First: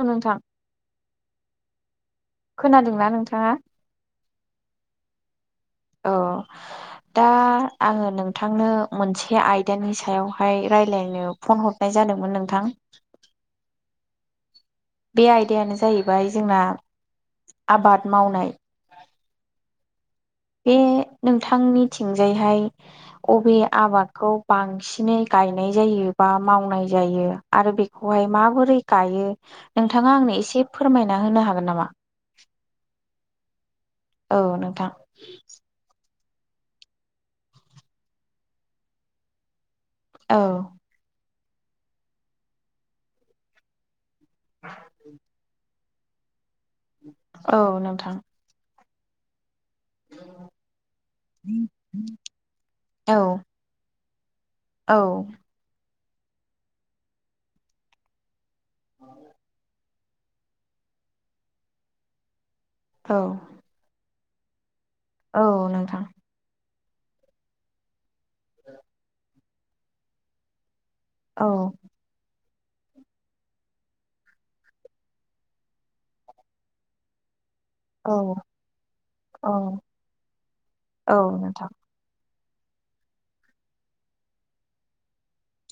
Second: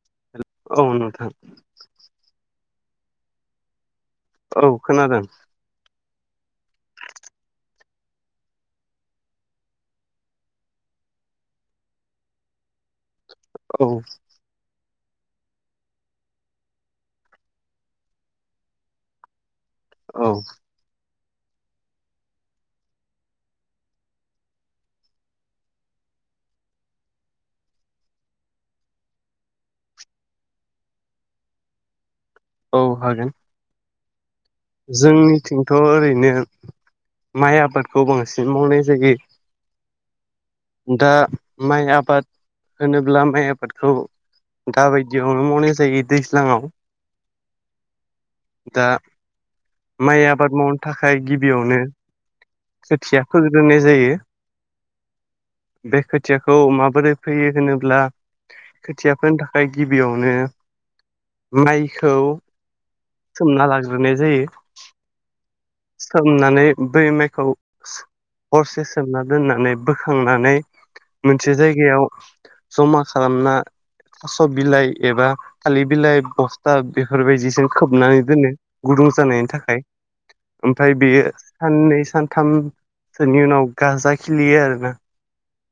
औ नोंथां औ नोंथां खोनादोंना नोंथाङा औ खोनादों औ दा आङो नोंथांनो मोनसे आयदानि सायावहाय रायलायनो फन हरनाय जादोंमोन नोंथां औ बे आयदायानो जाहैबाय जोंना आबाद मावनाय औ बे नोंथांनिथिंजायहाय अबे आबादखौ बांसिनै गायनाय जायो। बा मावनाय जायो आरो बेखौहाय माबोरै गायो नोंथाङा आंनो एसे फोरमायनानै होनो हागोन नामा औ हागोन औ नोंथां जोंनिथिंथ' ओरैनो माइ आबादखौ बांसिन मावनाय जायो। औ दा माइ आबाद होनोब्ला माइ आबादखौ दा बायदियावनो मावनाय जायो दैज्लाङाव औ नोंथां दा माइ आबाद मावनो थाखाय गिबियावनो औ खोथियाथ' फोग्रोनाय जायो औ बे खोथियाखौ माबोरै फैयो होनोब्ला खोथियाफोरनि थाखाय गिबियावनो माइखौ औ सोमना लाग्रोनो जायो औ नोंथां सोमनानै बै माइखौ हरसे सोमना दोननानै बोखांनानै औ मोनसे जायगायाव जमा खालामना थास' बिलाइ एबा थालिर बिलाइ बस्था बेफोरबायदिजों औ खोबनानै दोनो गुदुं जानायनि औ थाखाय ओमफ्राय औ बेयो नोंथां साननै सान साथामसोनि उनाव गाजा खिलियो आरोना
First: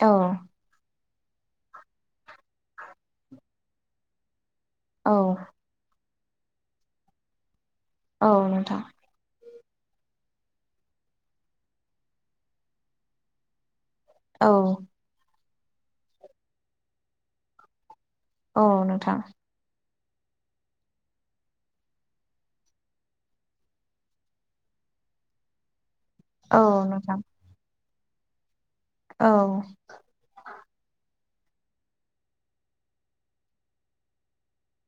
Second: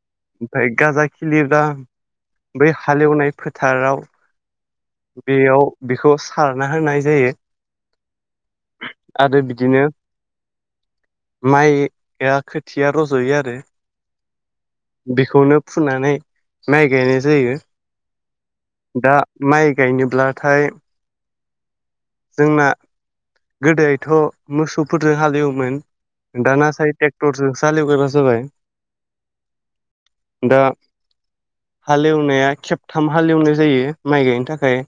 औ ओमफ्राय गाजा खिलिब्ला बै हालेवनाय फोथाराव औ बेयाव बेखौ सारना होनाय जायो। औ नोंथां। आरो बिदिनो माइआ खोथिया रज'यो आरो औ बेखौनो फुनानै माइ गायनाय जायो। औ दा नोंथां। माइ गायनोब्लाथाय जोंना गोदोथ' मोसौफोरजों हालेवोमोन। औ दाना साय नोंथां टेक्टरजोंसो हालेवग्रा जाजोबबाय। औ। हालेवनाया खेबथाम हालेवनाय जायो माइ गायनो थाखाय।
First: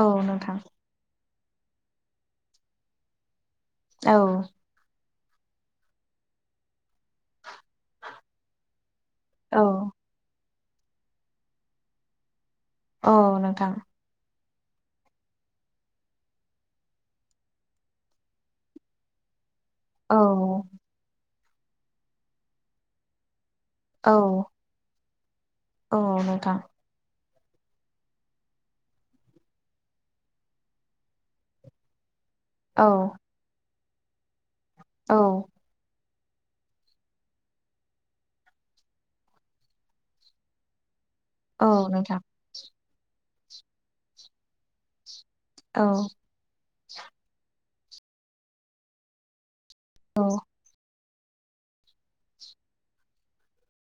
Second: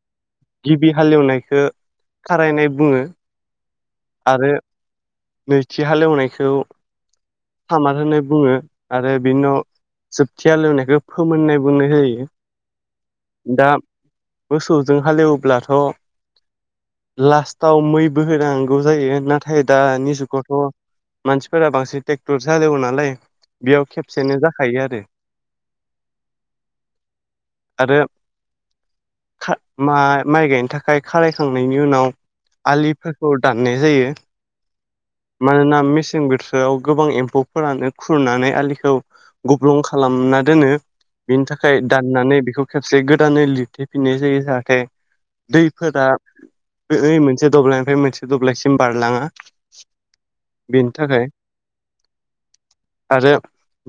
औ नोंथां। खो खारायनाय बुङो। औ। आरो नैथि हालेवनायखौ सामार होननानै बुङो। आरो बिनि औ उनाव जोबथि हालेवनायखौ फोमोननाय बुंनाय जायो। औ दा नोंथां। मोसौजों हालेवब्लाथ' लास्टाव मैबो होनां गौ जायो नाथाय दानि औ जुगावथ' मानसिफोरा बांसिन ट्रेक्टर जोंसो हालेवो नालाय। बेयाव औ खेबसेनो जाखायो आरो। औ नोंथां। आरो खा मा माइ गायनो थाखाय खारायखांनायनि उनाव औ आलिफोरखौ दाननाय जायो औ मानोना मेस सें बोथोराव गोबां एम्फौफोरानो खुरनानै आलिखौ गब्लं खालामना दोनो। बिनि थाखाय औ नोंथां औ नोंथां दाननानै बेखौ खेबसे गोदानै लिरथेफिननाय जायो जाहाथे दैफोरा औ ओइ मोनसे दब्लायनिफ्राय मोनसे दब्लायसिम बारलाङा। औ। बेनि थाखाय आरो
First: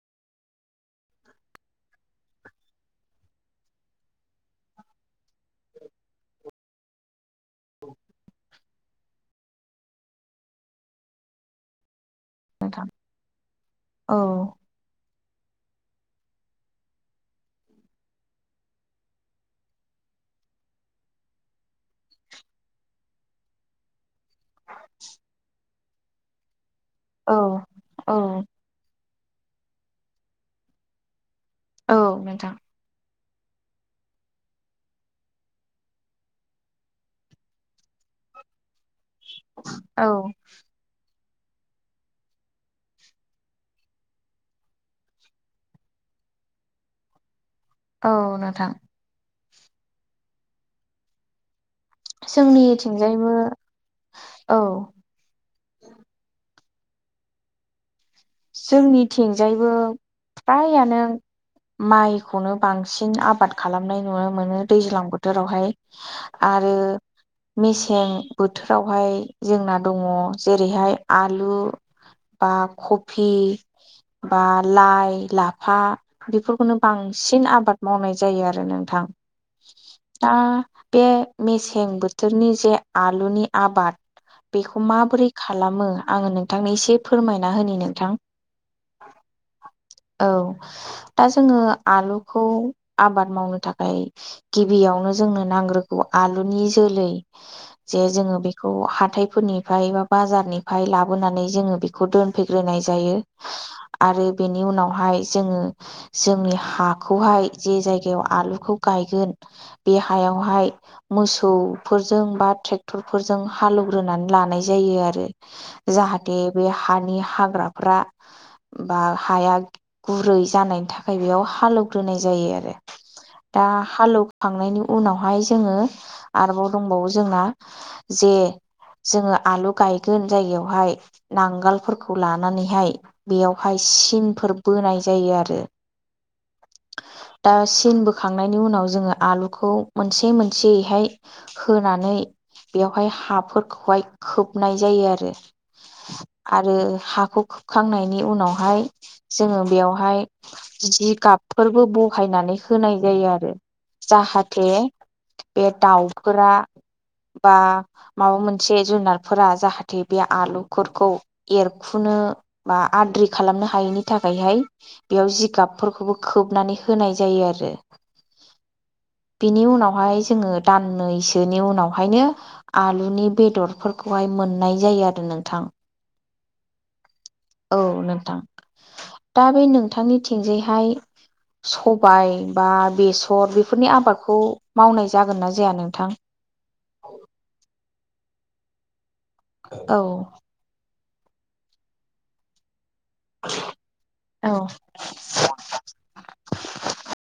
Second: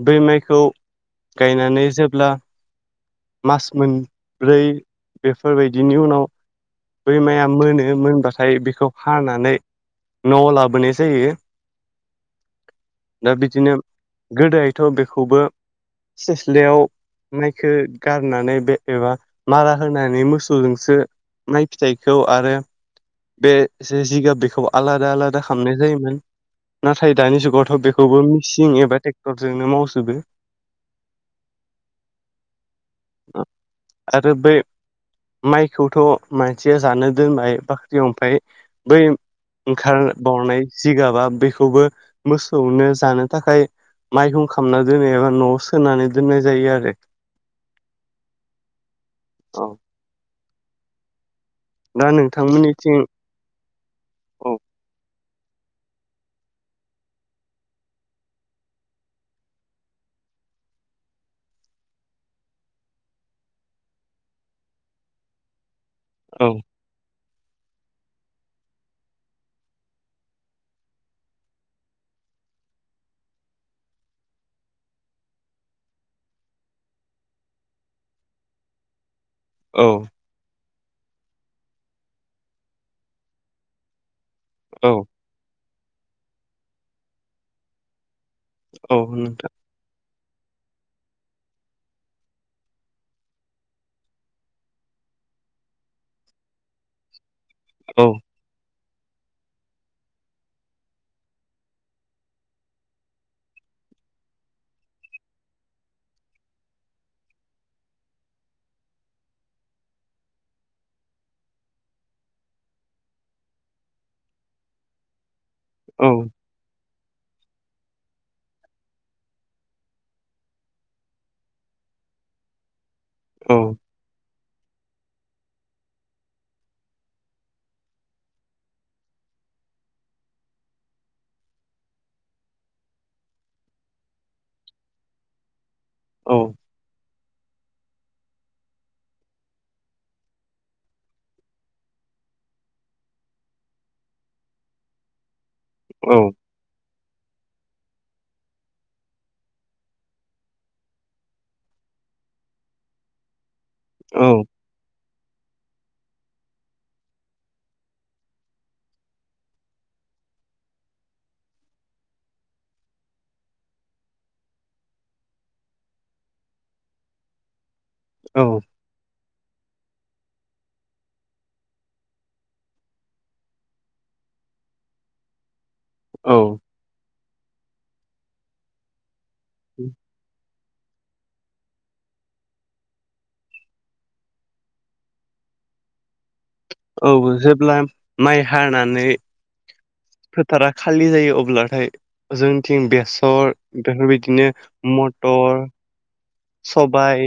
बै माइखौ गायनानै जेब्ला मास मोनब्रै बेफोरबायदिनि उनाव बै माया मोनो मोनबाथाय बेखौ हानानै न'आव लाबोनाय जायो। दा बिदिनो गोदोहायथ' बे खौबो सेस्लायाव मायखो गारनानै बे एबा मारा होनानै मोसौजोंसो माइ फिथाइखौ आरो बे जे जिगाब बेखौ आलादा आलादा खालामनाय जायोमोन। नाथाय दानि औ जुगावथ' औ बेखौबो मेसिन एबा ट्रेक्टरजोंनो मावजोबो। औ नोंथां। आरो बै माइखौथ' मानसिया जानो दोननाय बा ख्रियाव ओमफाय बै ओंखार औ बावनाय जिगाबा बेखौबो मोसौनो जानो थाखाय माइहुं खामना दोनो एबा न'आव सोनानै दोननाय जायो आरो। औ नोंथां औ दा नोंथांमोननिथिं जोंनिथिंजायबो औ जोंनि थिंजायबो फ्रायानो माइखौनो बांसिन आबाद खालामनाय नुनो मोनो दैज्लां बोथोरावहाय औ आरो मेसें बोथोरावहाय जोंना दङ जेरैहाय आलु बा खफि बा लाइ लाफा बेफोरखौनो बांसिन आबाद मावनाय जायो आरो नोंथां औ दा बे मेसें बोथोरनि जे आलुनि आबाद बेखौ औ माबोरै खालामो आङो नोंथांनो एसे फोरमायना होनि नोंथां औ नोंथां औ दा जोङो आलुखौ आबाद मावनो थाखाय गिबियाव- नो जोंनो नांग्रोगौ आलुनि जोलै जे औ जोङो बेखौ हाथायफोरनिफाय बा बाजारनिफाय लाबोनानै जोङो बेखौ दोनफैग्रोनाय जायो आरो बेनि उनावहाय जोङो जोंनि हाखौहाय जे जायगायाव आलुखौ गायगोन बे हयावहाय मोसौफोरजों बा ट्रेक- डक्टरफोरजों हालेवग्रोनानै लानाय जायो आरो औ जाहाथे बे हानि हाग्रा बा बा हाया गुरै जानायनि थाखाय बेयाव हालेवग्रोनाय जायो आरो औ दा हालुक थांनायनि उनावहाय जोङो आरोबाव दंबावो जोंना जे जोङो आलु गायगोन जायगायावहाय नांगोलफोरखौ लानानै हाय बेयावहाय सिनफोर बोनाय जायो आरो औ दा सिन बोखांनायनि उनाव जोङो आलुखौ मोनसे मोनसेयैहाय होनानै बेयावहाय हाफोरखौहाय खोबनाय जायो आरो औ आरो हाखौ हुखांनायनि उनावहाय जोङो बेवहाय जि गाबफोरबो बहायनानै होनाय जायो आरो जाहाथे बे दाउफोरा बा माबा मोनसे जुनारफोरा जाहाथे बे आलुफोरखौ एरखुनो बा आद्रि खालामनो हायैनि थाखायहाय बेयाव जिगाबफोरखौबो खोबनानै होनाय जायो आरो औ बिनि उनावहाय जोङो दाननैसोनि उनावहायनो आलुनि बेदरफोरखौहाय मोननाय जायो आरो नोंथां औ औ नोंथां दा बे नोंथांनि थिंजायहाय सबाय बा बेसर बेफोरनि आबादखौ मावनाय जागोन ना जाया नोंथां औ जेब्ला माइ हानानै औ फालि जायो अब्लाथाय जोंनिथिं बेस थासर बेफोरबायदिनो औ मथर सबायाइ